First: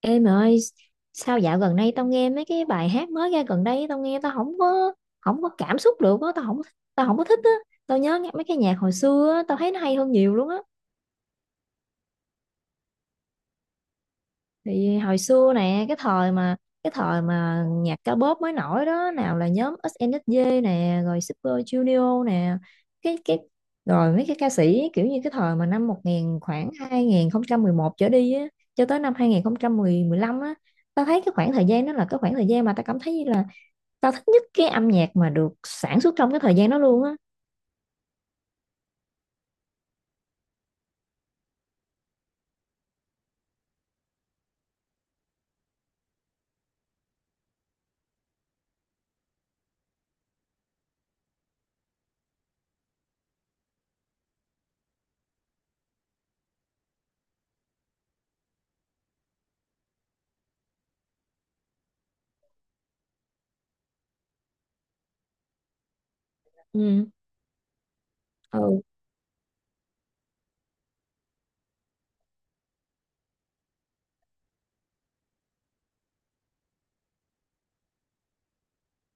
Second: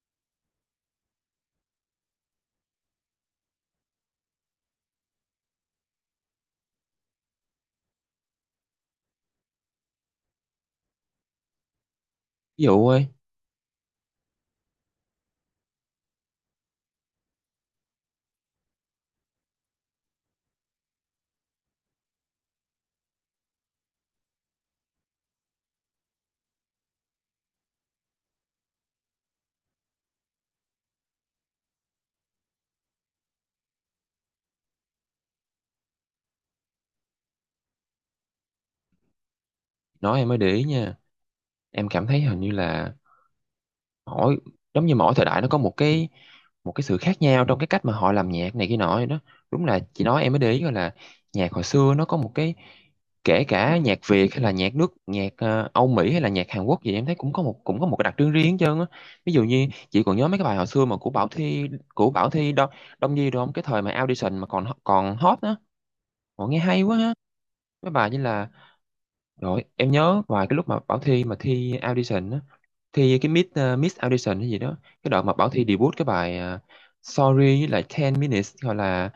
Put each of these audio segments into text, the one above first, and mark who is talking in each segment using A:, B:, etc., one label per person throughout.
A: Em ơi, sao dạo gần đây tao nghe mấy cái bài hát mới ra gần đây, tao không có cảm xúc được á, tao không có thích á. Tao nhớ nghe mấy cái nhạc hồi xưa á, tao thấy nó hay hơn nhiều luôn á.
B: Ví dụ ơi,
A: Thì hồi xưa nè, cái thời mà nhạc ca bóp mới nổi đó, nào là nhóm SNSD nè, rồi Super Junior nè, cái rồi mấy cái ca sĩ kiểu như cái thời mà năm 1000 khoảng 2011 trở đi á, cho tới năm 2015 á, tao thấy cái khoảng thời gian đó là cái khoảng thời gian mà tao cảm thấy như là tao thích nhất cái âm nhạc mà được sản xuất trong cái thời gian đó luôn á.
B: nói em mới để ý nha. Em cảm thấy hình như là mỗi giống như mỗi thời đại nó có một cái sự khác nhau trong cái cách mà họ làm nhạc này kia nọ vậy đó. Đúng là chị nói em mới để ý gọi là nhạc hồi xưa nó có một cái kể cả nhạc Việt hay là nhạc Âu Mỹ hay là nhạc Hàn Quốc gì em thấy cũng có một cái đặc trưng riêng hết trơn á. Ví dụ như chị còn nhớ mấy cái bài hồi xưa mà của Bảo Thy Đông Đông Nhi đúng không? Cái thời mà audition mà còn còn hot á. Họ nghe hay quá
A: Ừ.
B: ha. Mấy bài như là
A: Ừ.
B: rồi, em nhớ vài cái lúc mà Bảo Thy mà thi audition á, thi cái Miss audition hay gì đó, cái đoạn mà Bảo Thy debut cái bài Sorry với lại ten minutes gọi là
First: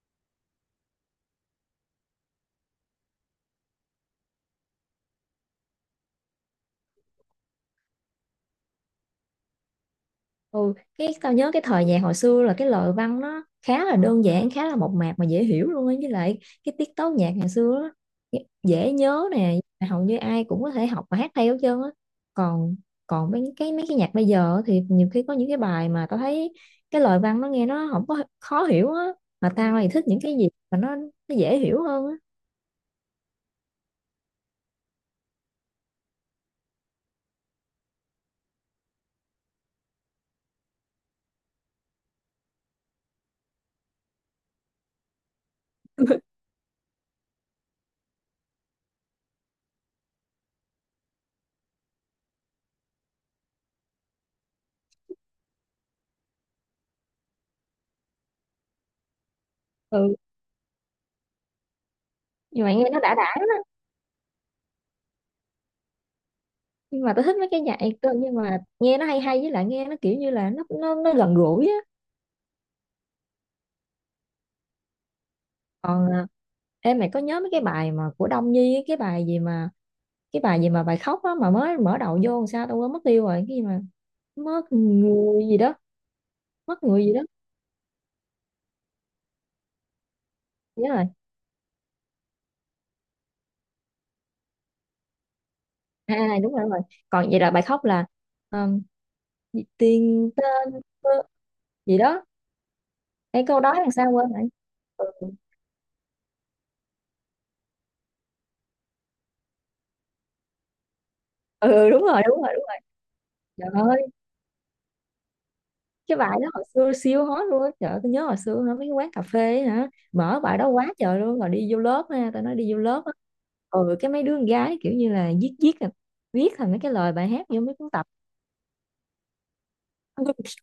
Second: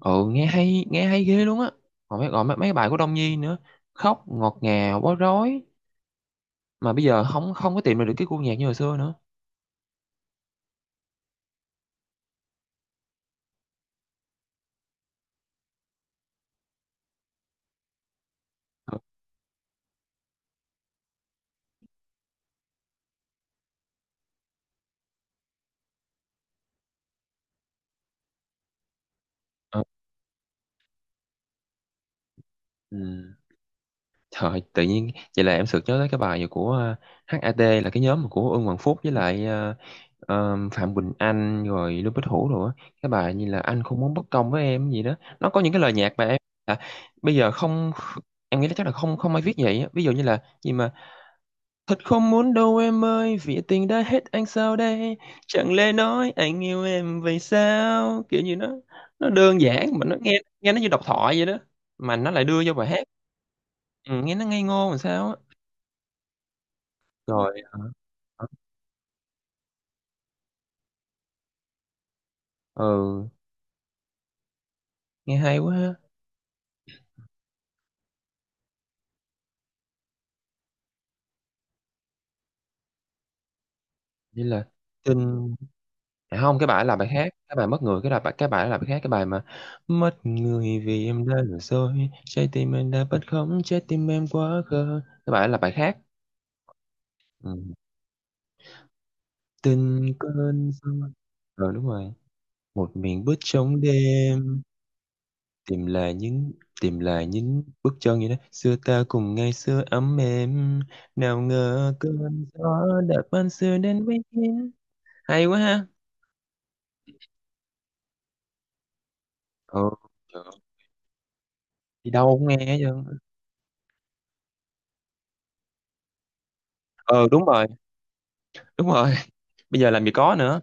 B: ừ nghe hay ghê luôn á. Còn mấy bài của Đông Nhi nữa, khóc ngọt ngào bối rối mà bây giờ không không có tìm được cái gu nhạc như hồi xưa nữa.
A: ừ cái tao nhớ cái thời nhạc hồi xưa là cái lời văn nó khá là đơn giản, khá là mộc mạc mà dễ hiểu luôn á, với lại cái tiết tấu nhạc ngày xưa á dễ dễ nhớ nè, hầu như ai cũng có thể học và hát theo hết trơn á. Còn còn mấy cái nhạc bây giờ thì nhiều khi có những cái bài mà tao thấy cái lời văn nó nghe nó không có khó hiểu á, mà tao
B: Ừ.
A: thì thích những cái gì mà nó dễ hiểu hơn á.
B: Ừ. Trời, tự nhiên vậy là em sực nhớ tới cái bài của HAT là cái nhóm của Ưng Hoàng Phúc với lại Phạm Quỳnh Anh rồi Lưu Bích Hữu rồi á. Cái bài như là anh không muốn bất công với em gì đó. Nó có những cái lời nhạc mà em à, bây giờ không em nghĩ là chắc là không không ai viết vậy á. Ví dụ như là gì mà thật không muốn đâu em ơi vì tình đã hết anh sao đây chẳng lẽ nói anh yêu em vậy sao kiểu như nó đơn giản mà
A: Ừ.
B: nó nghe nghe nó như độc thoại vậy đó mà nó lại đưa
A: Như
B: vô
A: vậy nghe
B: bài
A: nó
B: hát
A: đã lắm.
B: ừ, nghe nó ngây ngô làm sao á
A: Nhưng mà tôi thích mấy cái
B: rồi
A: nhạc
B: hả?
A: cơ, nhưng mà nghe nó hay hay, với lại nghe nó kiểu như là nó gần gũi á.
B: Ừ, nghe hay quá ha.
A: Còn em mày có nhớ mấy cái bài mà của Đông Nhi á, cái bài gì mà bài khóc á mà mới mở đầu vô, làm sao tôi quên mất tiêu rồi, cái gì mà
B: Vậy là
A: mất
B: tin
A: người gì đó.
B: à, không cái
A: Mất
B: bài là
A: người
B: bài
A: gì đó.
B: khác cái bài mất người cái là bài cái bài là bài khác cái bài mà mất người
A: Nhớ rồi.
B: vì em đã lừa dối trái tim em đã bất khống trái tim em quá khờ cái bài là bài khác.
A: À à, đúng rồi, đúng rồi. Còn vậy là bài
B: Ừ.
A: khóc là um,
B: Tình
A: tiền
B: cơn
A: tên
B: gió.
A: cơ
B: Ừ đúng
A: gì
B: rồi.
A: đó.
B: Một miền bước
A: Cái câu đó
B: trong
A: làm sao quên vậy.
B: đêm.
A: Ừ,
B: Tìm lại những tìm lại những bước chân như đó xưa ta cùng ngày xưa ấm êm, nào
A: ừ
B: ngờ
A: đúng rồi, đúng
B: cơn
A: rồi, đúng rồi.
B: gió đã ban
A: Trời
B: xưa đến
A: ơi,
B: với em. Hay quá ha.
A: cái bài đó hồi xưa siêu hot luôn á. Trời ơi, tôi nhớ hồi xưa hả, mấy cái quán cà phê ấy hả,
B: Ừ,
A: mở
B: trời
A: bài
B: ơi,
A: đó quá trời luôn, rồi đi vô lớp
B: đi đâu
A: ha, tao
B: cũng
A: nói
B: nghe
A: đi
B: hết
A: vô lớp
B: trơn.
A: á. Ừ. Cái mấy đứa con gái kiểu như là viết viết là viết thành mấy cái lời
B: ờ
A: bài
B: đúng
A: hát vô
B: rồi
A: mấy cuốn tập.
B: đúng rồi Bây giờ làm gì có nữa.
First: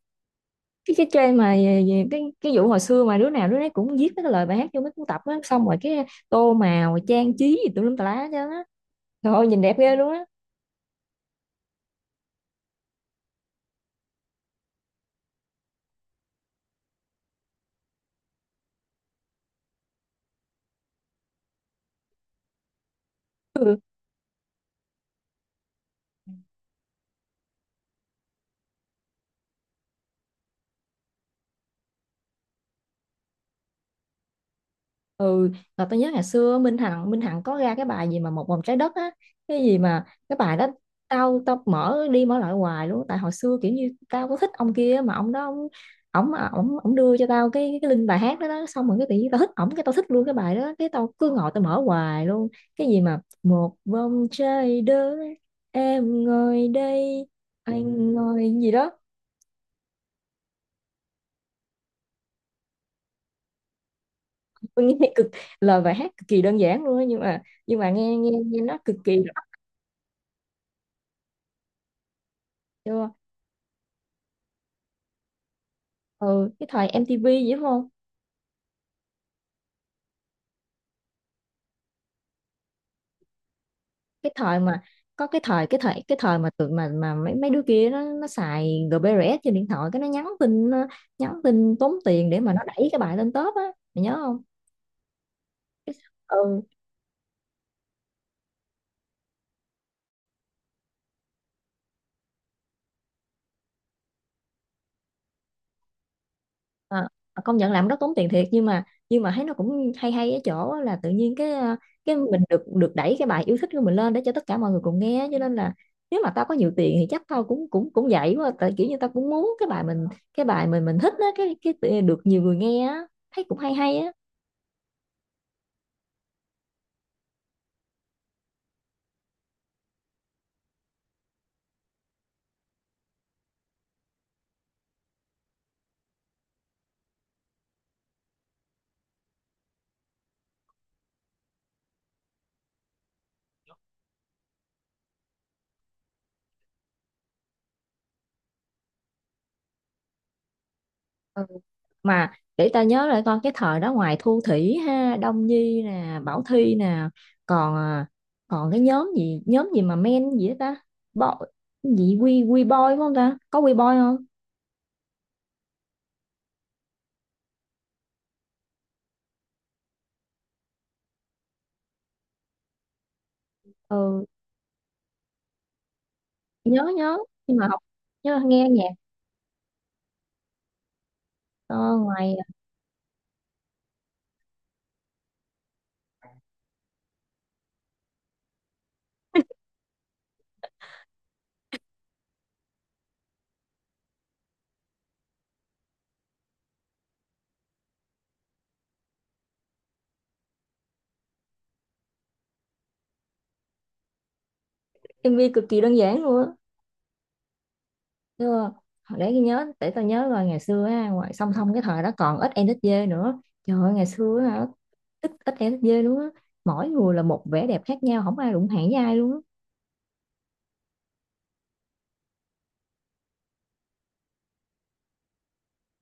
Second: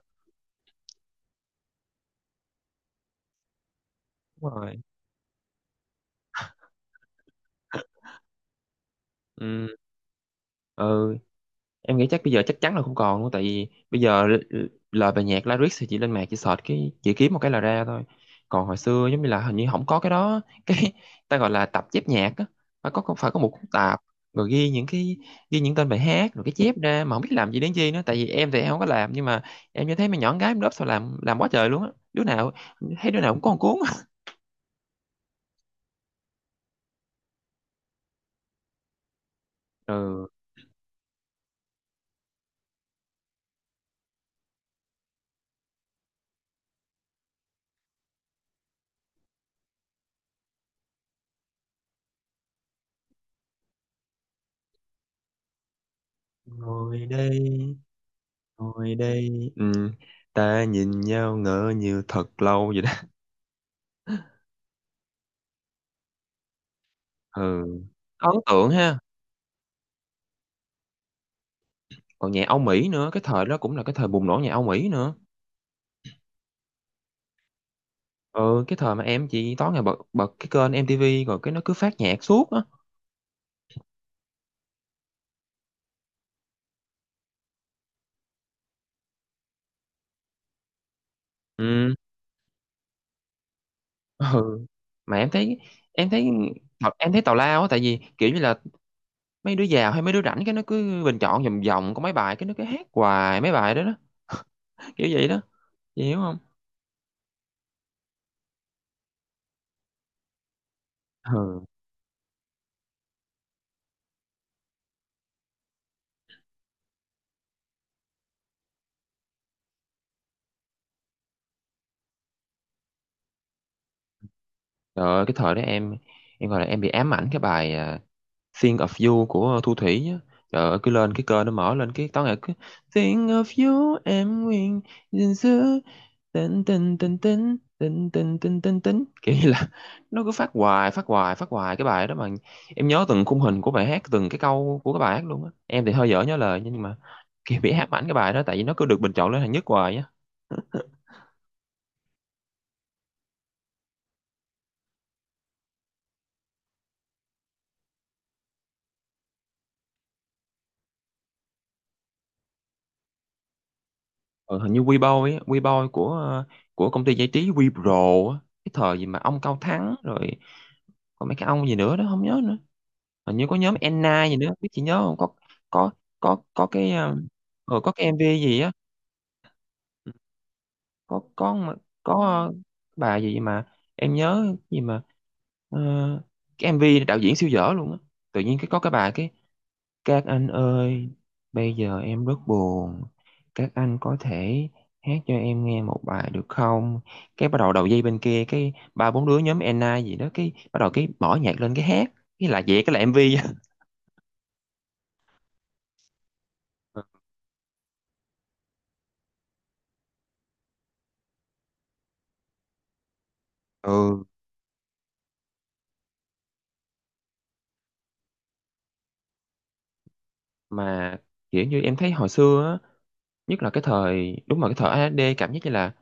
A: Cái trend mà về cái vụ hồi xưa mà đứa nào đứa nấy cũng viết mấy cái lời
B: Đúng
A: bài hát
B: rồi.
A: vô mấy cuốn tập á, xong rồi cái tô màu trang trí gì tùm lum tà lá chứ á. Trời ơi, nhìn
B: Ừ.
A: đẹp ghê luôn á.
B: Ừ. Em nghĩ chắc bây giờ chắc chắn là không còn luôn tại vì bây giờ lời bài nhạc lyrics thì chị lên mạng chị search cái chị kiếm một cái là ra thôi. Còn hồi xưa giống như là hình như không có cái đó cái ta gọi là tập chép nhạc á, phải có một cuốn tạp, rồi ghi những tên bài hát rồi cái chép ra mà không biết làm gì đến chi nữa tại vì em thì em không có làm nhưng mà em như thấy mấy nhỏ con gái lớp sao làm quá trời luôn á, đứa nào thấy đứa nào cũng có một cuốn.
A: Ừ, là tôi nhớ ngày xưa Minh Hằng có ra cái bài gì mà một vòng trái đất á, cái gì mà
B: Ừ.
A: cái bài đó tao tao mở đi mở lại hoài luôn, tại hồi xưa kiểu như tao có thích ông kia mà ông đó ông ổng ổng ổng đưa cho tao cái link bài hát đó, đó, xong rồi cái tự nhiên tao thích ổng, cái tao thích luôn cái bài đó, cái tao cứ ngồi tao mở hoài luôn. Cái gì mà một vòng trái đất, em ngồi
B: Ngồi
A: đây,
B: đây.
A: anh ngồi gì đó.
B: Ngồi đây, ừ, ta nhìn nhau ngỡ như thật lâu vậy đó.
A: Tôi nghe cực, lời bài hát cực kỳ đơn giản luôn á, nhưng mà
B: Ừ,
A: nghe nghe
B: ấn
A: nghe
B: tượng
A: nó cực
B: ha.
A: kỳ
B: Còn nhạc Âu Mỹ nữa,
A: rõ.
B: cái thời đó cũng là cái thời bùng nổ nhạc Âu Mỹ nữa.
A: Ừ, cái thời MTV vậy đúng không?
B: Ừ, cái thời mà em chỉ tối ngày bật bật cái kênh MTV rồi cái nó cứ phát nhạc suốt á.
A: Cái thời mà có cái thời mà tụi mà mấy mấy đứa kia nó xài GBRS trên điện thoại, cái nó nhắn tin, nó nhắn tin
B: Ừ.
A: tốn tiền để mà nó đẩy cái bài lên top á. Mày nhớ không?
B: Ừ, mà em thấy
A: Ừ.
B: em thấy tào lao á tại vì kiểu như là mấy đứa giàu hay mấy đứa rảnh cái nó cứ bình chọn vòng vòng có mấy bài cái nó cứ hát hoài mấy bài đó đó. Kiểu vậy đó. Chị hiểu không?
A: Ờ, công nhận làm rất tốn tiền thiệt, nhưng mà thấy nó cũng hay hay ở chỗ á, là tự nhiên cái
B: Ừ.
A: cái mình được được đẩy cái bài yêu thích của mình lên để cho tất cả mọi người cùng nghe, cho nên là nếu mà tao có nhiều tiền thì chắc tao cũng cũng cũng vậy quá, tại kiểu như tao cũng muốn cái bài mình, cái bài mình thích á, cái được nhiều người nghe á, thấy cũng hay hay á.
B: Trời ơi, cái thời đó em gọi là em bị ám ảnh cái bài, Think of You của Thu Thủy á. Trời ơi, cứ lên cái kênh nó mở lên cái tối ngày cứ Think of you em nguyện gìn giữ tình tình tình tình tình tình tình tình tình kiểu như là nó cứ phát hoài phát hoài cái bài đó mà em nhớ từng khung hình của bài hát, từng cái câu của cái bài hát luôn á, em thì hơi dở nhớ lời nhưng mà kiểu bị ám ảnh cái bài đó tại vì nó cứ được bình chọn lên hạng nhất hoài á.
A: Mà để ta nhớ lại con cái thời đó, ngoài Thu Thủy ha, Đông Nhi nè, Bảo Thy nè, còn còn cái nhóm gì, nhóm gì mà men gì đó ta, Bo, gì quy, boy phải không ta, có quy boy không?
B: Ờ, hình như Weibo ấy, Weibo của công ty giải trí Wepro á, cái thời gì mà ông Cao Thắng rồi còn mấy cái ông gì nữa đó không nhớ nữa. Hình như có nhóm Enna
A: Ừ,
B: gì nữa, biết chị nhớ không? Có có
A: nhớ
B: cái ờ
A: nhớ, nhưng mà học
B: ờ, có cái MV
A: nhớ
B: gì
A: nghe
B: á,
A: nhạc.
B: ừ. có có mà-
A: Ờ,
B: có
A: ngoài
B: ờ, bà gì mà em nhớ gì mà ờ, cái MV đạo diễn siêu dở luôn á. Tự nhiên cái có cái bà cái các anh ơi, bây giờ em rất buồn. Các anh có thể hát cho em nghe một bài được không? Cái bắt đầu đầu dây bên kia, cái ba bốn đứa nhóm Enna gì đó, cái bắt đầu cái mở nhạc lên cái hát. Cái là vậy, cái là MV.
A: MV cực kỳ đơn giản luôn á. Chưa, để tôi nhớ, để tao nhớ rồi, ngày xưa á, ngoài song song cái thời đó còn ít NSD nữa. Trời ơi, ngày
B: Ừ,
A: xưa á, hả, ít ít NSD luôn á, mỗi người là một vẻ đẹp khác nhau, không ai đụng hàng với ai luôn á.
B: mà kiểu như em thấy hồi xưa á, nhất là cái thời, đúng là cái thời AD cảm giác như là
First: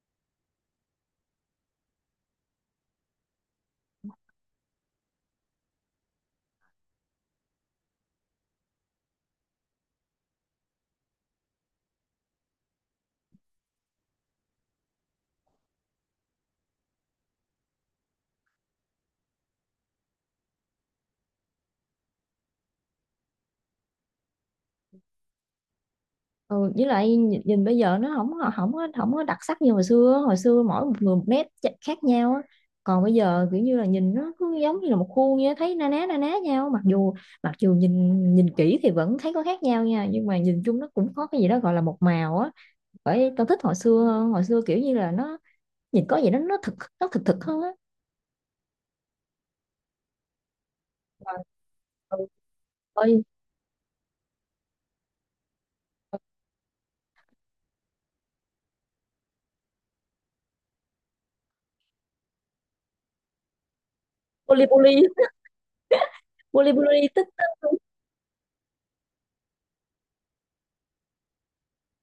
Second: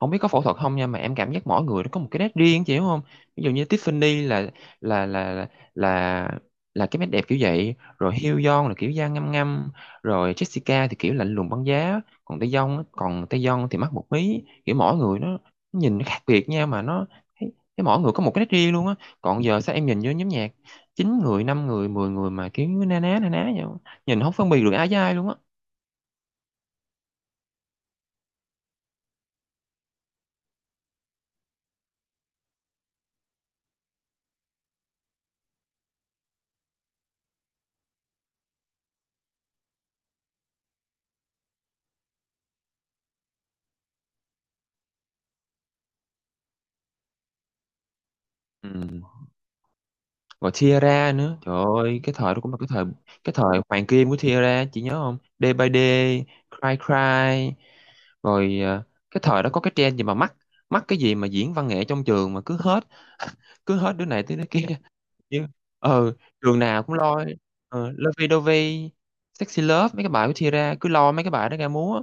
B: không biết có phẫu thuật không nha mà em cảm giác mỗi người nó có một cái nét riêng chị hiểu không? Ví dụ như Tiffany là là là là là cái nét đẹp kiểu vậy, rồi Hyun là kiểu da ngăm ngăm, rồi Jessica thì kiểu lạnh lùng băng giá, còn Taeyong thì mắt một mí, kiểu mỗi người nó nhìn nó khác biệt nha mà nó thấy thấy mỗi người có một cái nét riêng luôn á. Còn giờ sao em nhìn vô nhóm nhạc chín người, năm người, 10 người mà kiểu na ná vậy, nhìn không phân biệt được ai với ai luôn á.
A: Ừ, với lại nhìn, nhìn bây giờ nó không có, không có đặc sắc như hồi xưa. Hồi xưa mỗi một người một nét khác nhau á, còn bây giờ kiểu như là nhìn nó cứ giống như là một khuôn vậy á, thấy na ná nhau, mặc dù nhìn nhìn kỹ thì vẫn thấy có khác nhau nha, nhưng mà nhìn chung nó cũng có cái gì đó gọi là một màu á. Bởi tao thích hồi xưa hơn, hồi xưa kiểu như là nó nhìn có gì đó nó thực, thực hơn á.
B: Ừ. Rồi Tiara
A: Mà-
B: nữa, trời ơi cái
A: ừ,
B: thời đó cũng là
A: ôi,
B: cái thời hoàng kim của Tiara, chị nhớ không? Day by Day, Cry Cry, rồi à, cái thời đó có cái trend gì mà mắc mắc cái gì mà diễn văn nghệ trong trường mà cứ hết đứa này tới đứa kia.
A: poly poly.
B: Nhưng ờ trường
A: poly
B: nào cũng
A: poly
B: lo
A: tích tích.
B: ờ, Lovey Dovey, Sexy Love, mấy cái bài của Tiara cứ lo mấy cái bài đó ra múa.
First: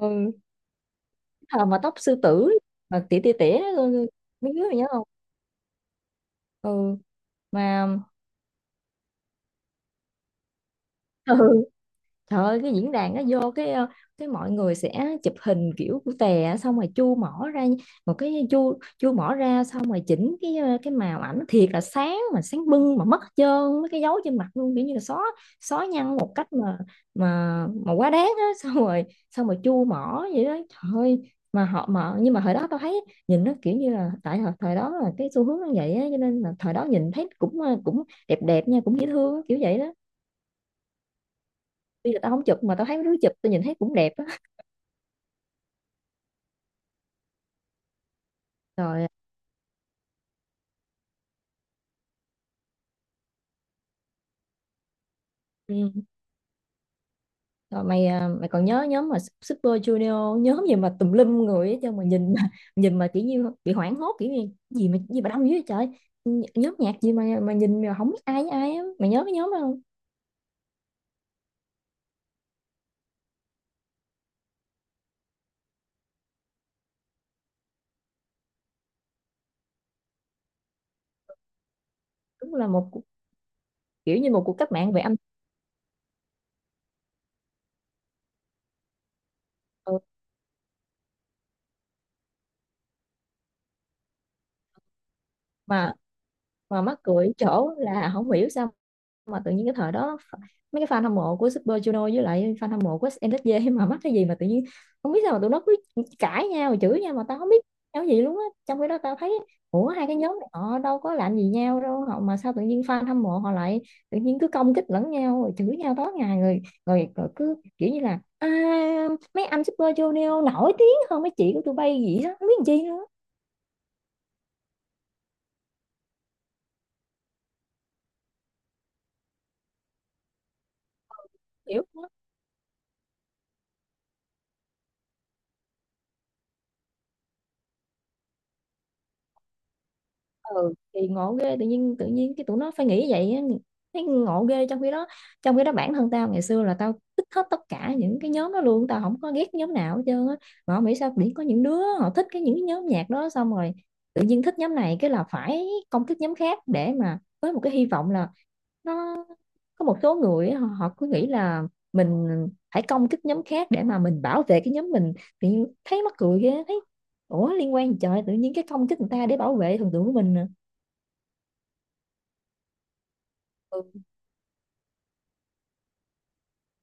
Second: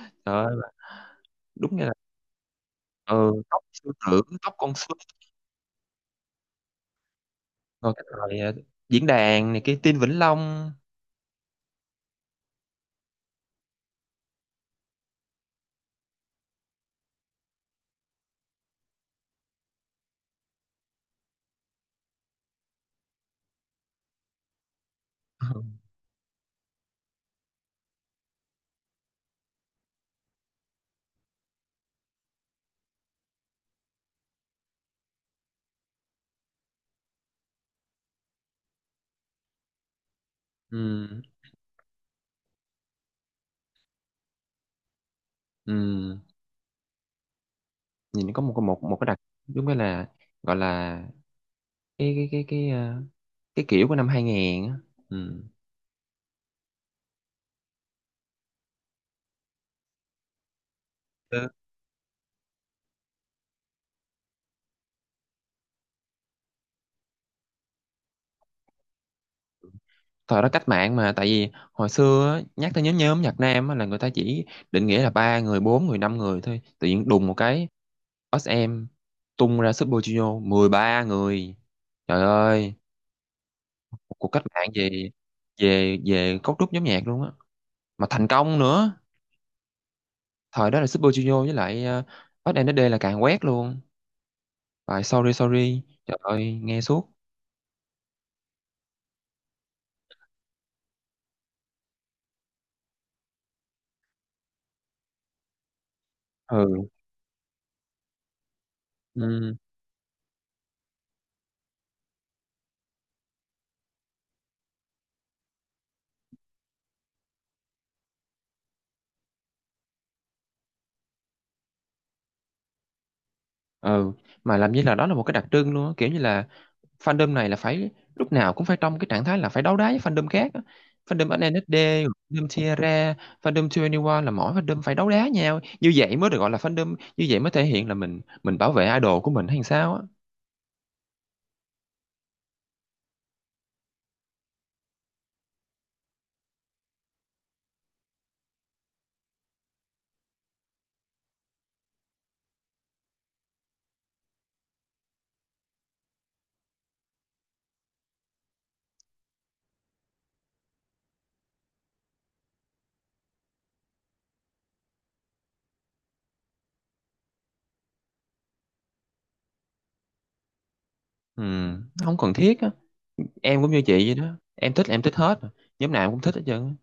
A: ừ.
B: Trời ơi,
A: Thời
B: đúng
A: mà
B: như là
A: tóc sư tử, mà tỉa
B: ừ,
A: tỉa tỉa.
B: tóc sư tử,
A: Mấy
B: tóc
A: đứa
B: con
A: mày
B: sư
A: nhớ. Ừ. Mà
B: rồi cái thời diễn đàn này kia Tin Vĩnh Long.
A: ừ. Trời ơi, cái diễn đàn nó vô cái cái mọi người sẽ chụp hình kiểu của tè á, xong rồi chu mỏ ra một cái, chu chu mỏ ra, xong rồi chỉnh cái cái màu ảnh thiệt là sáng, mà sáng bưng mà mất hết trơn mấy cái dấu trên mặt luôn, kiểu như là xóa, nhăn một cách mà quá đáng á, xong rồi chu mỏ vậy đó. Trời ơi, mà họ, mà nhưng mà thời đó tao thấy nhìn nó kiểu như là tại thời, thời đó là cái xu hướng nó vậy á, cho nên là thời đó nhìn thấy cũng cũng đẹp đẹp nha, cũng dễ thương á, kiểu vậy đó.
B: Ừ.
A: Tuy là tao không chụp mà tao thấy mấy đứa chụp, tao nhìn thấy cũng đẹp á.
B: Ừ. Nhìn có một cái
A: Rồi.
B: đặc đúng cái là gọi là cái cái kiểu của năm 2000 á. Ừ.
A: Ừ. Rồi mày mày còn nhớ nhóm mà Super Junior, nhóm gì mà tùm lum
B: Ừ.
A: người ấy, chứ mà nhìn mà nhìn mà kiểu như bị hoảng hốt kiểu như gì mà đông dữ vậy trời. Nhóm nhạc gì mà nhìn mà không biết ai với ai á, mày nhớ cái nhóm đó không?
B: Thời đó cách mạng mà tại vì hồi xưa á, nhắc tới nhóm nhóm nhạc nam á, là người ta chỉ định nghĩa là ba người bốn người năm người thôi tự nhiên đùng một cái SM tung ra Super Junior 13 người, trời
A: Đúng là
B: ơi,
A: một cuộc-,
B: một
A: kiểu
B: cuộc
A: như
B: cách
A: một cuộc
B: mạng
A: cách mạng về
B: về
A: âm.
B: về về cấu trúc nhóm nhạc luôn á mà thành công nữa.
A: Ừ.
B: Thời đó là Super Junior với lại ét em đê là càng quét luôn, phải sorry sorry
A: Mà
B: trời ơi nghe
A: mắc
B: suốt.
A: cười chỗ là không hiểu sao mà tự nhiên cái thời đó mấy cái fan hâm mộ của Super Junior với lại fan hâm mộ của SNSD mà mắc cái gì mà tự nhiên, không biết sao mà tụi nó cứ cãi nhau rồi
B: Ừ.
A: chửi nhau mà tao không biết nhau gì luôn á, trong khi đó tao thấy
B: Ừ.
A: ủa, hai cái nhóm này họ đâu có làm gì nhau đâu, họ mà sao tự nhiên fan hâm mộ họ lại tự nhiên cứ công kích lẫn nhau rồi chửi nhau tối ngày rồi, rồi cứ kiểu như là à, mấy anh Super Junior nổi tiếng hơn mấy chị của tụi bay gì đó, không biết làm chi nữa.
B: Ừ, mà làm như là đó là một cái đặc trưng luôn á kiểu như là fandom này là phải lúc nào cũng phải trong cái trạng thái là phải đấu đá với fandom khác á. Fandom
A: Hiểu
B: SNSD,
A: không?
B: fandom Tierra, fandom 21 là mỗi fandom phải đấu đá nhau, như vậy mới được gọi là fandom, như vậy mới thể hiện là mình bảo vệ idol của mình hay sao á.
A: Ừ, thì ngộ ghê, tự nhiên cái tụi nó phải nghĩ vậy á, thấy ngộ ghê. Trong khi đó bản thân tao ngày xưa là tao thích hết tất cả những cái nhóm đó luôn, tao không có ghét nhóm nào hết trơn á. Mà không hiểu sao biển có những đứa họ thích những cái nhóm nhạc đó, xong rồi tự nhiên thích nhóm này cái là phải công kích nhóm khác để mà với một cái hy vọng là nó, có một số người á, họ cứ nghĩ là mình phải công kích nhóm khác để mà mình bảo vệ cái nhóm mình, tự nhiên thấy mắc cười ghê, thấy ủa liên quan gì trời, tự nhiên cái công kích người ta để bảo vệ thần tượng của mình à?
B: Ừ, không cần thiết á, em cũng như chị vậy đó, em thích là em thích hết, nhóm nào em cũng thích hết trơn á.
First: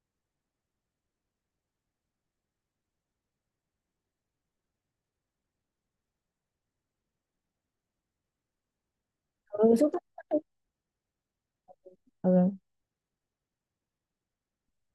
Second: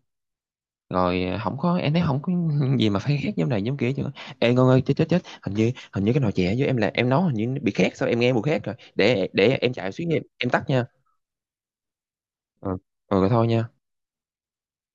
B: Rồi không có em thấy không có gì mà phải khác giống này giống kia chứ. Ê Ngân ơi, chết chết chết hình như cái nồi chè với em là em nấu hình như nó bị khét sao em nghe mùi khét rồi, để em
A: Ừ, xúc
B: chạy xuống em
A: tích.
B: em tắt nha.
A: Ừ.
B: Ừ, ừ rồi thôi nha.